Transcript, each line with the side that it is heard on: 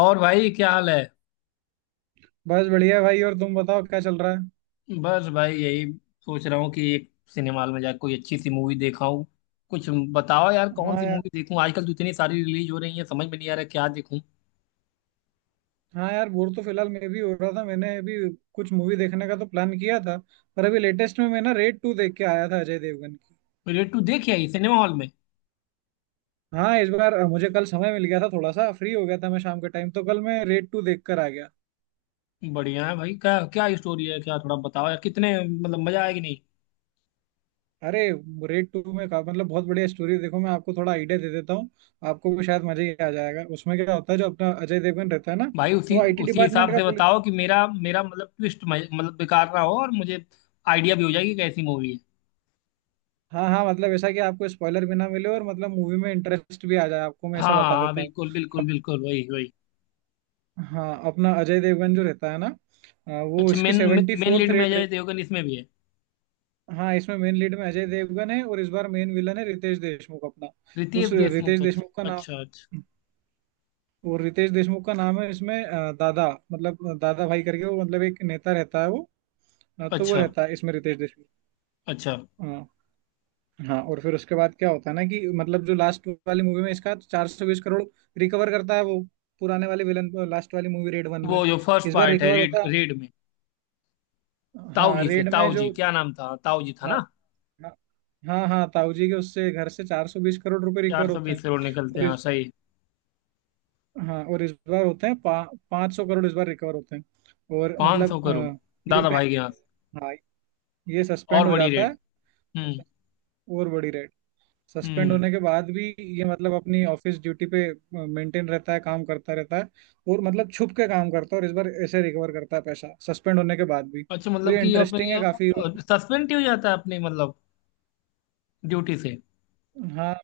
left: और भाई, क्या हाल है?
right: बस बढ़िया भाई। और तुम बताओ क्या चल रहा है?
left: बस भाई, यही सोच रहा हूँ कि एक सिनेमा हॉल में जाकर कोई अच्छी सी मूवी देखा हूँ कुछ। बताओ यार, कौन
right: हाँ
left: सी
right: यार।
left: मूवी देखूँ? आजकल तो इतनी सारी रिलीज हो रही है, समझ में नहीं आ रहा क्या देखूँ।
right: हाँ यार, बोर तो फिलहाल मैं भी हो रहा था। मैंने अभी कुछ मूवी देखने का तो प्लान किया था, पर अभी लेटेस्ट में मैं ना रेड टू देख के आया था, अजय देवगन की।
left: रेड टू देखी आई सिनेमा हॉल में?
right: हाँ इस बार मुझे कल समय मिल गया था, थोड़ा सा फ्री हो गया था मैं शाम के टाइम, तो कल मैं रेड टू देख कर आ गया।
left: बढ़िया है भाई। क्या क्या स्टोरी है? क्या थोड़ा बताओ यार, कितने मतलब मजा आएगी नहीं?
right: अरे, रेड टू में का मतलब बहुत बढ़िया स्टोरी। देखो मैं आपको थोड़ा आइडिया दे देता हूँ, आपको भी शायद मजा ही आ जाएगा। उसमें क्या होता है, जो अपना अजय देवगन रहता है ना,
left: भाई, उसी
right: वो आईटी
left: उसी
right: डिपार्टमेंट
left: हिसाब
right: का।
left: से बताओ कि मेरा मेरा मतलब ट्विस्ट मतलब बेकार ना हो, और मुझे आइडिया भी हो जाएगी कि कैसी मूवी है।
right: हाँ, हाँ, मतलब ऐसा कि आपको स्पॉइलर भी ना मिले और मतलब मूवी में इंटरेस्ट भी आ जाए आपको, मैं ऐसा
left: हाँ
right: बता
left: हाँ,
right: देता हूँ।
left: बिल्कुल बिल्कुल बिल्कुल, वही वही।
right: हाँ अपना अजय देवगन जो रहता है ना, वो
left: अच्छा,
right: इसकी
left: main
right: seventy
left: main
right: fourth
left: lead में
right: रेट।
left: अजय देवगन इसमें भी है?
right: हाँ इसमें मेन लीड में अजय देवगन है और इस बार मेन विलन है रितेश देशमुख अपना।
left: रितेश
right: उस रितेश
left: देशमुख? अच्छा
right: देशमुख का नाम,
left: अच्छा।
right: और रितेश देशमुख का नाम है इसमें दादा, मतलब दादा भाई करके, वो मतलब एक नेता रहता है वो।
left: अच्छा
right: तो वो
left: अच्छा।
right: रहता है इसमें रितेश देशमुख।
left: अच्छा।
right: हाँ। हाँ और फिर उसके बाद क्या होता है ना, कि मतलब जो लास्ट वाली मूवी में इसका 420 करोड़ रिकवर करता है वो, पुराने वाले विलन, लास्ट वाली मूवी रेड वन में।
left: वो जो फर्स्ट
right: इस बार
left: पार्ट है,
right: रिकवर
left: रीड
right: होता।
left: रीड में? ताऊ
right: हाँ
left: जी से,
right: रेड में
left: ताऊ
right: जो,
left: जी क्या नाम था? ताऊ जी था
right: हाँ।
left: ना?
right: हाँ। हाँ हाँ ताऊ जी के उससे घर से 420 करोड़ रुपए
left: चार
right: रिकवर
left: सौ
right: होते हैं।
left: बीस करोड़ निकलते
right: और
left: हैं? हाँ,
right: इस,
left: सही है।
right: हाँ, और इस बार होते हैं 500 करोड़, इस बार रिकवर होते हैं। और
left: पाँच
right: मतलब
left: सौ करोड़
right: ये
left: दादा भाई
right: पहले,
left: के यहाँ से।
right: हाँ, ये
left: और
right: सस्पेंड हो
left: बड़ी
right: जाता
left: रेड।
right: है।
left: हम्म।
right: और बड़ी रेड, सस्पेंड
left: हम्म।
right: होने के बाद भी ये मतलब अपनी ऑफिस ड्यूटी पे मेंटेन रहता है, काम करता रहता है। और मतलब छुप के काम करता है, और इस बार ऐसे रिकवर करता है पैसा सस्पेंड होने के बाद भी।
left: अच्छा
right: तो
left: मतलब
right: ये
left: कि अपने
right: इंटरेस्टिंग है काफी। और
left: सस्पेंड ही हो जाता है, अपनी मतलब ड्यूटी से?
right: हाँ,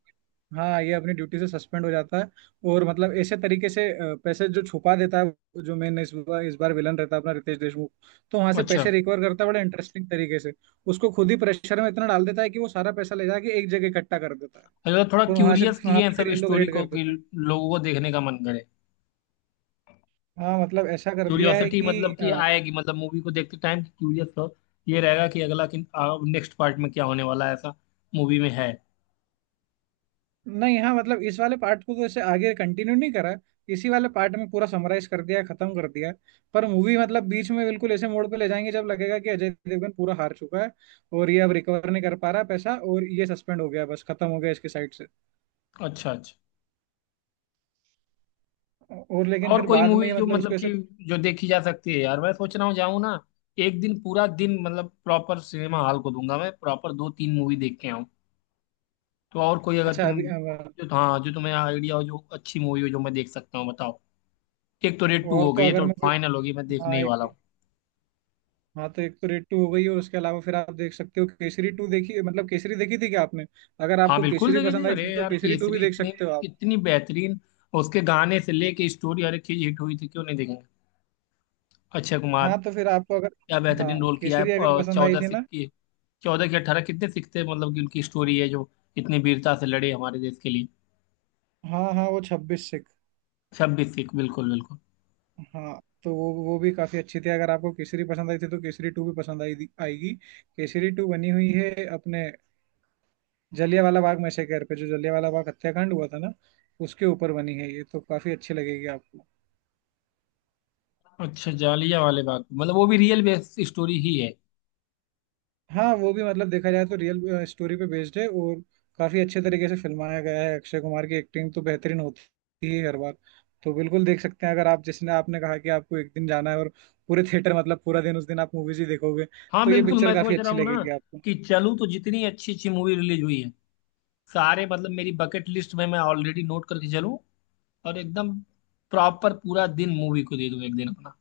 right: हाँ, ये अपनी ड्यूटी से सस्पेंड हो जाता है। और मतलब ऐसे तरीके से पैसे जो छुपा देता है, जो मेन इस बार विलन रहता है अपना रितेश देशमुख, तो वहां से
left: अच्छा
right: पैसे रिकवर करता है बड़े इंटरेस्टिंग तरीके से। उसको खुद ही प्रेशर में इतना डाल देता है कि वो सारा पैसा ले जाके एक जगह इकट्ठा कर देता है,
left: अच्छा। थोड़ा
right: और वहां से
left: क्यूरियस
right: वहां
left: किए हैं
right: पे फिर
left: सब
right: ये लोग
left: स्टोरी
right: रेड
left: को
right: कर
left: कि
right: देते हैं।
left: लोगों को देखने का मन करे।
right: हाँ मतलब ऐसा कर दिया है
left: क्यूरियोसिटी
right: कि
left: मतलब कि आएगी, मतलब मूवी को देखते टाइम क्यूरियस हो, ये रहेगा कि अगला किन नेक्स्ट पार्ट में क्या होने वाला है, ऐसा मूवी में है?
right: नहीं, हाँ, मतलब इस वाले पार्ट को तो ऐसे आगे कंटिन्यू नहीं करा, इसी वाले पार्ट में पूरा समराइज कर दिया, खत्म कर दिया। पर मूवी मतलब बीच में बिल्कुल ऐसे मोड़ पे ले जाएंगे जब लगेगा कि अजय देवगन पूरा हार चुका है, और ये अब रिकवर नहीं कर पा रहा पैसा और ये सस्पेंड हो गया, बस खत्म हो गया इसके साइड से।
left: अच्छा अच्छा।
right: और लेकिन
left: और
right: फिर
left: कोई
right: बाद में
left: मूवी
right: ये
left: जो
right: मतलब
left: मतलब
right: उसको
left: कि
right: ऐसे।
left: जो देखी जा सकती है यार? मैं सोच रहा हूँ, जाऊँ ना। एक दिन, पूरा दिन मतलब प्रॉपर सिनेमा हॉल को दूंगा मैं, प्रॉपर दो तीन मूवी देख के आऊँ। तो और कोई, अगर
right: अच्छा
left: तुम
right: अभी
left: जो, हाँ, जो तुम्हें आइडिया हो, जो अच्छी मूवी हो जो मैं देख सकता हूँ, बताओ। एक तो रेड टू
right: और
left: हो
right: तो
left: गई, ये
right: अगर
left: तो
right: मैं कोई,
left: फाइनल होगी, मैं देखने
right: हाँ
left: ही वाला
right: एक,
left: हूँ।
right: हाँ तो एक तो रेड टू हो गई, और उसके अलावा फिर आप देख सकते हो केसरी टू। देखी, मतलब केसरी देखी थी क्या आपने? अगर
left: हाँ
right: आपको
left: बिल्कुल,
right: केसरी
left: देखे थे।
right: पसंद आई
left: अरे
right: थी तो
left: यार
right: केसरी टू
left: केसरी
right: भी देख
left: इतनी
right: सकते हो आप।
left: इतनी बेहतरीन! उसके गाने से लेके स्टोरी, हर एक चीज हिट हुई थी, क्यों नहीं देखेंगे। अक्षय कुमार!
right: हाँ तो फिर आपको अगर,
left: क्या
right: हाँ
left: बेहतरीन रोल किया
right: केसरी अगर
left: है।
right: पसंद आई
left: चौदह
right: थी
left: सिख
right: ना,
left: की। 14 की 18, कितने सिख थे मतलब कि, उनकी स्टोरी है जो इतनी वीरता से लड़े हमारे देश के लिए।
right: हाँ हाँ वो 26 सिख।
left: 26 सिख, बिल्कुल बिल्कुल।
right: हाँ तो वो भी काफी अच्छी थी, अगर आपको केसरी पसंद आई थी तो केसरी टू भी पसंद आई आएगी। केसरी टू बनी हुई है अपने जलियांवाला बाग मैसेकर पे, जो जलियांवाला बाग हत्याकांड हुआ था ना, उसके ऊपर बनी है ये, तो काफी अच्छी लगेगी आपको।
left: अच्छा, जालिया वाले बात मतलब वो भी रियल बेस्ड स्टोरी ही है?
right: हाँ वो भी मतलब देखा जाए तो रियल स्टोरी पे बेस्ड है, और काफी अच्छे तरीके से फिल्माया गया है, अक्षय कुमार की एक्टिंग तो बेहतरीन होती है हर बार। तो बिल्कुल देख सकते हैं, अगर आप, जिसने आपने कहा कि आपको एक दिन जाना है और पूरे थिएटर मतलब पूरा दिन उस दिन आप मूवीज ही देखोगे,
left: हाँ
right: तो ये
left: बिल्कुल,
right: पिक्चर
left: मैं
right: काफी
left: सोच रहा
right: अच्छी
left: हूँ ना
right: लगेगी आपको।
left: कि चलूँ तो जितनी अच्छी अच्छी मूवी रिलीज हुई है, सारे मतलब मेरी बकेट लिस्ट में मैं ऑलरेडी नोट करके चलूँ, और एकदम प्रॉपर पूरा दिन मूवी को दे दूं एक दिन अपना,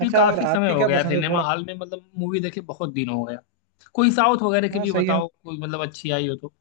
left: क्योंकि
right: अच्छा, और
left: काफी समय
right: आपकी
left: हो
right: क्या
left: गया
right: पसंद है
left: सिनेमा
right: थोड़ा?
left: हॉल में, मतलब मूवी देखे बहुत दिन हो गया। कोई साउथ वगैरह की
right: हाँ
left: भी
right: सही है।
left: बताओ, कोई मतलब अच्छी आई हो तो।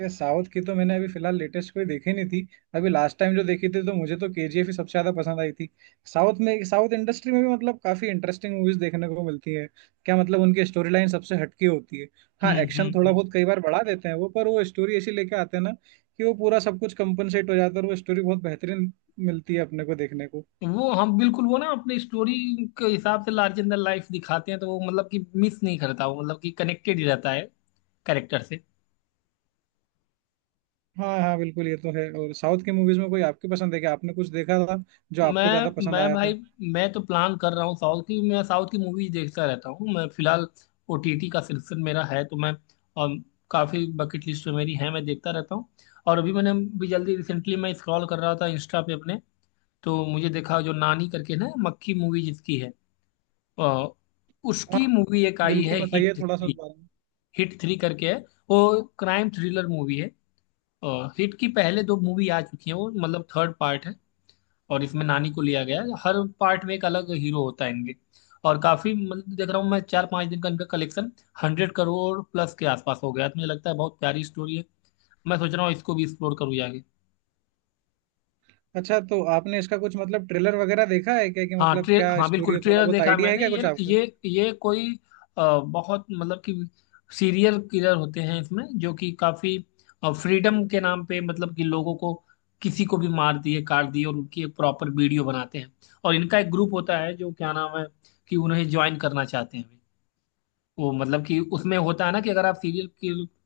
right: ये साउथ की तो मैंने अभी फिलहाल लेटेस्ट कोई देखी नहीं थी। अभी लास्ट टाइम जो देखी थी तो मुझे तो केजीएफ ही सबसे ज्यादा पसंद आई थी। साउथ में साउथ इंडस्ट्री में भी मतलब काफी इंटरेस्टिंग मूवीज देखने को मिलती है। क्या, मतलब उनकी स्टोरी लाइन सबसे हटकी होती है। हाँ
left: हम्म। हम्म।
right: एक्शन थोड़ा
left: हम्म।
right: बहुत कई बार बढ़ा देते हैं वो, पर वो स्टोरी ऐसी लेके आते हैं ना कि वो पूरा सब कुछ कंपनसेट हो जाता है, और वो स्टोरी बहुत बेहतरीन मिलती है अपने को देखने को।
left: वो हम बिल्कुल, वो ना अपनी स्टोरी के हिसाब से लार्जर देन लाइफ दिखाते हैं, तो वो मतलब कि मिस नहीं करता, वो मतलब कि कनेक्टेड ही रहता है कैरेक्टर से।
right: हाँ हाँ बिल्कुल, ये तो है। और साउथ की मूवीज में कोई आपकी पसंद है क्या? आपने कुछ देखा था जो आपको ज्यादा
left: मैं
right: पसंद
left: मैं
right: आया
left: भाई,
right: था?
left: मैं तो प्लान कर रहा हूँ साउथ की, मैं साउथ की मूवी देखता रहता हूँ मैं, फिलहाल ओटीटी का सिलेक्शन मेरा है, तो मैं अम, काफी बकेट लिस्ट में मेरी है, मैं देखता रहता हूँ। और अभी मैंने भी जल्दी रिसेंटली मैं स्क्रॉल कर रहा था इंस्टा पे अपने, तो मुझे देखा जो नानी करके ना, मक्खी मूवी जिसकी है, अ, उसकी
right: हाँ
left: मूवी एक आई
right: बिल्कुल
left: है
right: बताइए
left: हिट
right: थोड़ा सा उस
left: थ्री।
right: बारे में।
left: हिट थ्री करके है, वो क्राइम थ्रिलर मूवी है। अ, हिट की पहले दो मूवी आ चुकी हैं, वो मतलब थर्ड पार्ट है। और इसमें नानी को लिया गया है, हर पार्ट में एक अलग हीरो होता है इनके। और काफी मतलब देख रहा हूँ मैं, 4-5 दिन का इनका कलेक्शन 100 करोड़ प्लस के आसपास हो गया, तो मुझे लगता है बहुत प्यारी स्टोरी है। मैं सोच रहा हूँ इसको भी एक्सप्लोर करूँ जाके।
right: अच्छा तो आपने इसका कुछ मतलब ट्रेलर वगैरह देखा है क्या, कि
left: हाँ
right: मतलब
left: ट्रे
right: क्या
left: हाँ
right: स्टोरी
left: बिल्कुल,
right: है, थोड़ा
left: ट्रेलर
right: बहुत
left: देखा है
right: आइडिया है
left: मैंने।
right: क्या
left: ये
right: कुछ आपको?
left: ये ये कोई बहुत मतलब कि सीरियल किलर होते हैं इसमें, जो कि काफी फ्रीडम के नाम पे मतलब कि लोगों को, किसी को भी मार दिए काट दिए, और उनकी एक प्रॉपर वीडियो बनाते हैं। और इनका एक ग्रुप होता है, जो क्या नाम है, कि उन्हें ज्वाइन करना चाहते हैं। वो मतलब कि उसमें होता है ना कि अगर आप सीरियल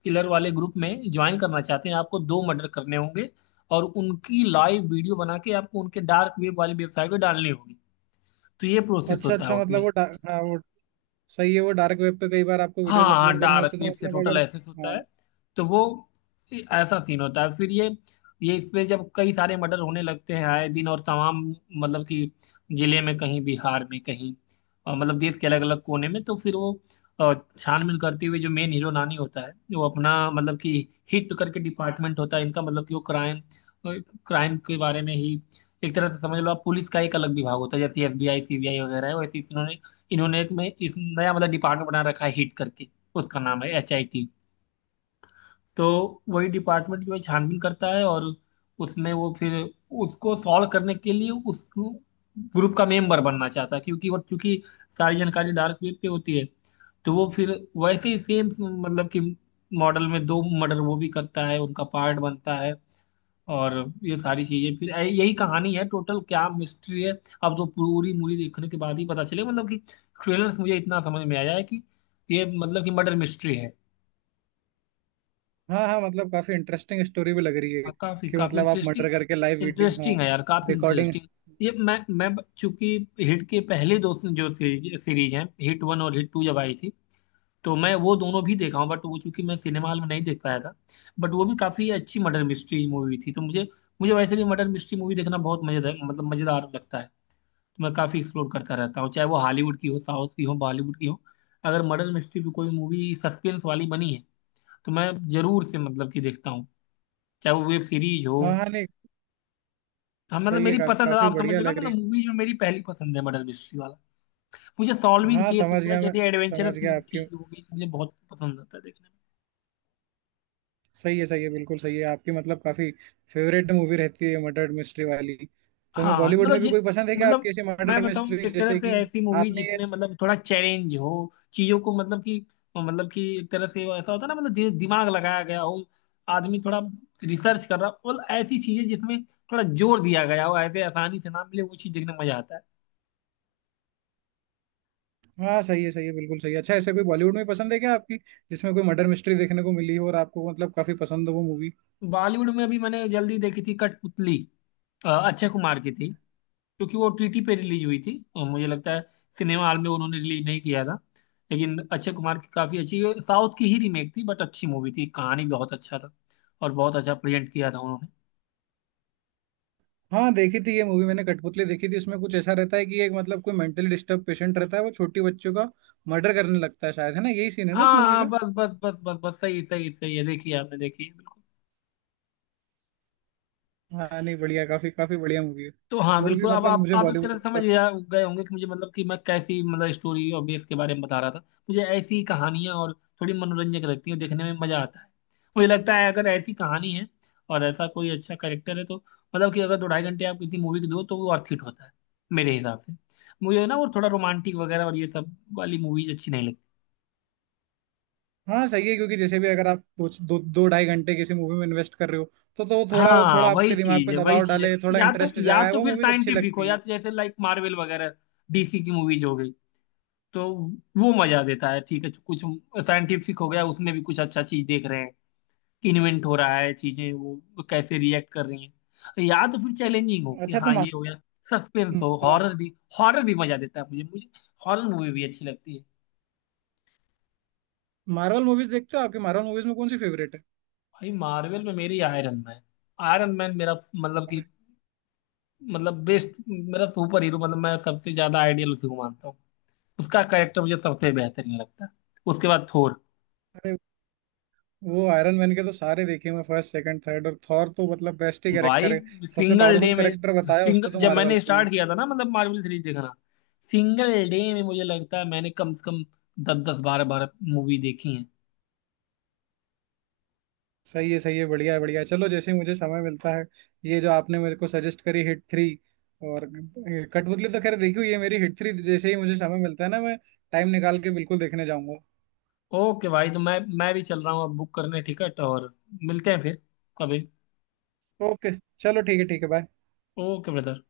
left: किलर वाले ग्रुप में ज्वाइन करना चाहते हैं, आपको दो मर्डर करने होंगे। और उनकी लाइव वीडियो बना के आपको उनके डार्क वेब वाली वेबसाइट पे डालनी होगी। तो ये प्रोसेस
right: अच्छा
left: होता है
right: अच्छा, मतलब
left: उसमें।
right: वो हाँ वो सही है, वो डार्क वेब पे कई बार आपको
left: हाँ
right: वीडियोस
left: हाँ,
right: अपलोड करने
left: डार्क
right: होते हैं,
left: वेब
right: तो
left: से
right: मतलब
left: टोटल
right: अगर,
left: एसेस होता
right: हाँ
left: है। तो वो ऐसा सीन होता है फिर, ये इसमें जब कई सारे मर्डर होने लगते हैं आए दिन और तमाम मतलब कि, जिले में, कहीं बिहार में कहीं, और मतलब देश के अलग अलग कोने में, तो फिर वो छानबीन करते हुए जो मेन हीरो नानी होता है, वो अपना मतलब कि हिट करके डिपार्टमेंट होता है इनका, मतलब कि वो क्राइम क्राइम के बारे में ही। एक तरह से समझ लो, आप पुलिस का एक अलग विभाग होता है जैसे एफबीआई सीबीआई वगैरह है, वैसे इन्होंने इन्होंने एक में इस नया मतलब डिपार्टमेंट बना रखा है हिट करके। उसका नाम है एच आई टी। तो वही डिपार्टमेंट जो है छानबीन करता है, और उसमें वो फिर, उसको सॉल्व करने के लिए उस ग्रुप का मेंबर बनना चाहता है क्योंकि वो क्योंकि सारी जानकारी डार्क वेब पे होती है। तो वो फिर वैसे ही सेम मतलब कि मॉडल में दो मर्डर वो भी करता है, उनका पार्ट बनता है। और ये सारी चीजें फिर यही कहानी है, टोटल क्या मिस्ट्री है। अब तो पूरी मूवी देखने के बाद ही पता चले मतलब कि, ट्रेलर से मुझे इतना समझ में आया है कि ये मतलब कि मर्डर मिस्ट्री है।
right: हाँ हाँ, मतलब काफी इंटरेस्टिंग स्टोरी भी लग रही है
left: और काफी
right: कि
left: काफी
right: मतलब आप मर्डर
left: इंटरेस्टिंग।
right: करके लाइव वीडियो, हाँ
left: इंटरेस्टिंग है यार, काफी
right: रिकॉर्डिंग।
left: इंटरेस्टिंग। ये मैं चूंकि हिट के पहले दो जो सीरीज सीरीज हैं, हिट वन और हिट टू जब आई थी, तो मैं वो दोनों भी देखा हूँ, बट वो चूंकि मैं सिनेमा हॉल में नहीं देख पाया था। बट वो भी काफी अच्छी मर्डर मिस्ट्री मूवी थी। तो मुझे मुझे वैसे भी मर्डर मिस्ट्री मूवी देखना बहुत मजेदार मतलब मजेदार लगता है। तो मैं काफ़ी एक्सप्लोर करता रहता हूँ, चाहे वो हॉलीवुड की हो, साउथ की हो, बॉलीवुड की हो। अगर मर्डर मिस्ट्री भी कोई मूवी सस्पेंस वाली बनी है, तो मैं जरूर से मतलब कि देखता हूँ, चाहे वो वेब सीरीज हो।
right: हाँ हाँ नहीं
left: तो हाँ, मतलब
right: सही है
left: मेरी पसंद है,
right: काफी
left: आप समझ
right: बढ़िया
left: लो ना,
right: लग
left: मतलब
right: रही
left: मूवीज में मेरी पहली पसंद है मर्डर मिस्ट्री वाला। मुझे
right: है।
left: सॉल्विंग
right: हाँ
left: केस
right: समझ
left: होता है,
right: गया मैं,
left: जैसे
right: समझ
left: एडवेंचरस
right: गया आपकी।
left: चीज होगी तो मुझे बहुत पसंद आता है देखने में।
right: सही है बिल्कुल सही है आपकी, मतलब काफी फेवरेट मूवी रहती है मर्डर मिस्ट्री वाली। तो मैं,
left: हाँ
right: बॉलीवुड
left: मतलब
right: में भी कोई पसंद है क्या आपकी
left: मतलब
right: ऐसी
left: मैं
right: मर्डर
left: बताऊं,
right: मिस्ट्री
left: एक तरह
right: जैसे
left: से
right: कि
left: ऐसी मूवी
right: आपने ये,
left: जिसमें मतलब थोड़ा चैलेंज हो। चीजों को मतलब कि एक तरह से वो ऐसा होता है ना, मतलब दिमाग लगाया गया हो, आदमी थोड़ा रिसर्च कर रहा हो, मतलब ऐसी चीजें जिसमें थोड़ा जोर दिया गया हो, ऐसे आसानी से ना मिले, वो चीज देखने में मजा आता
right: हाँ सही है बिल्कुल सही है। अच्छा ऐसे कोई बॉलीवुड में पसंद है क्या आपकी, जिसमें कोई मर्डर मिस्ट्री देखने को मिली हो और आपको मतलब काफी पसंद हो वो मूवी?
left: है। बॉलीवुड में अभी मैंने जल्दी देखी थी कठपुतली, अक्षय कुमार की थी। क्योंकि वो ओटीटी पे रिलीज हुई थी और मुझे लगता है सिनेमा हॉल में उन्होंने रिलीज नहीं किया था। लेकिन अक्षय कुमार की काफ़ी अच्छी, साउथ की ही रीमेक थी बट अच्छी मूवी थी, कहानी बहुत अच्छा था, और बहुत अच्छा प्रेजेंट किया था उन्होंने।
right: हाँ देखी थी ये मूवी मैंने, कठपुतली देखी थी। इसमें कुछ ऐसा रहता है कि एक, मतलब कोई मेंटली डिस्टर्ब पेशेंट रहता है, वो छोटी बच्चों का मर्डर करने लगता है शायद, है ना, यही सीन है ना उस
left: हाँ
right: मूवी
left: हाँ,
right: का?
left: बस बस बस बस बस, सही सही सही है, देखिए आपने देखी है।
right: हाँ नहीं बढ़िया, काफी काफी बढ़िया मूवी है।
left: तो हाँ
right: और भी
left: बिल्कुल, अब
right: मतलब
left: आप
right: मुझे
left: आप एक तरह से समझ
right: बॉलीवुड,
left: गए होंगे कि मुझे मतलब कि मैं कैसी मतलब स्टोरी और बेस के बारे में बता रहा था। मुझे ऐसी कहानियां और थोड़ी मनोरंजक लगती हैं, देखने में मजा आता है। मुझे लगता है अगर ऐसी कहानी है और ऐसा कोई अच्छा कैरेक्टर है, तो मतलब कि अगर दो ढाई घंटे आप किसी मूवी को दो तो वो अर्थ हिट होता है मेरे हिसाब से। मुझे ना वो थोड़ा रोमांटिक वगैरह और ये सब वाली मूवीज अच्छी नहीं लगती।
right: हाँ सही है, क्योंकि जैसे भी अगर आप दो दो दो ढाई घंटे किसी मूवी में इन्वेस्ट कर रहे हो तो वो थोड़ा, वो
left: हाँ
right: थोड़ा
left: वही
right: आपके दिमाग
left: चीज
right: पे
left: है, वही
right: दबाव
left: चीज है।
right: डाले, थोड़ा
left: या तो
right: इंटरेस्ट
left: या
right: जगाए,
left: तो
right: वो
left: फिर
right: मूवीज अच्छी
left: साइंटिफिक हो,
right: लगती
left: या
right: हैं।
left: तो जैसे लाइक मार्वल वगैरह डीसी की मूवीज हो गई, तो वो मजा देता है। ठीक है, कुछ साइंटिफिक हो गया उसमें भी, कुछ अच्छा चीज देख रहे हैं, इन्वेंट हो रहा है चीजें, वो कैसे रिएक्ट कर रही हैं, या तो फिर चैलेंजिंग हो कि
right: अच्छा तो
left: हाँ
right: मा,
left: ये हो गया, सस्पेंस हो,
right: मा,
left: हॉरर भी। हॉरर भी मजा देता है मुझे मुझे हॉरर मूवी भी अच्छी लगती है।
right: मार्वल मूवीज देखते हो? आपकी मार्वल मूवीज में कौन सी फेवरेट है?
left: भाई मार्वल में मेरी आयरन मैन, आयरन मैन मेरा मतलब कि, मतलब बेस्ट मेरा सुपर हीरो, मतलब मैं सबसे ज्यादा आइडियल उसी को मानता हूँ, उसका कैरेक्टर मुझे सबसे बेहतरीन लगता है। उसके बाद थोर।
right: अरे वो आयरन मैन के तो सारे देखे मैं, फर्स्ट सेकंड थर्ड, और थॉर तो मतलब बेस्ट ही कैरेक्टर
left: भाई
right: है, सबसे
left: सिंगल
right: पावरफुल
left: डे में
right: कैरेक्टर बताया उसको
left: सिंगल
right: तो
left: जब मैंने
right: मार्वल में।
left: स्टार्ट किया था ना मतलब मार्वल सीरीज देखना, सिंगल डे में मुझे लगता है मैंने कम से कम दस दस बारह बारह मूवी देखी हैं।
right: सही है बढ़िया है बढ़िया है। चलो जैसे ही मुझे समय मिलता है, ये जो आपने मेरे को सजेस्ट करी हिट थ्री, और कठपुतली तो खैर देखी हुई है मेरी, हिट थ्री जैसे ही मुझे समय मिलता है ना मैं टाइम निकाल के बिल्कुल देखने जाऊंगा।
left: ओके भाई, तो मैं भी चल रहा हूँ अब बुक करने टिकट, और मिलते हैं फिर कभी।
right: ओके, चलो ठीक है ठीक है, बाय।
left: Okay brother.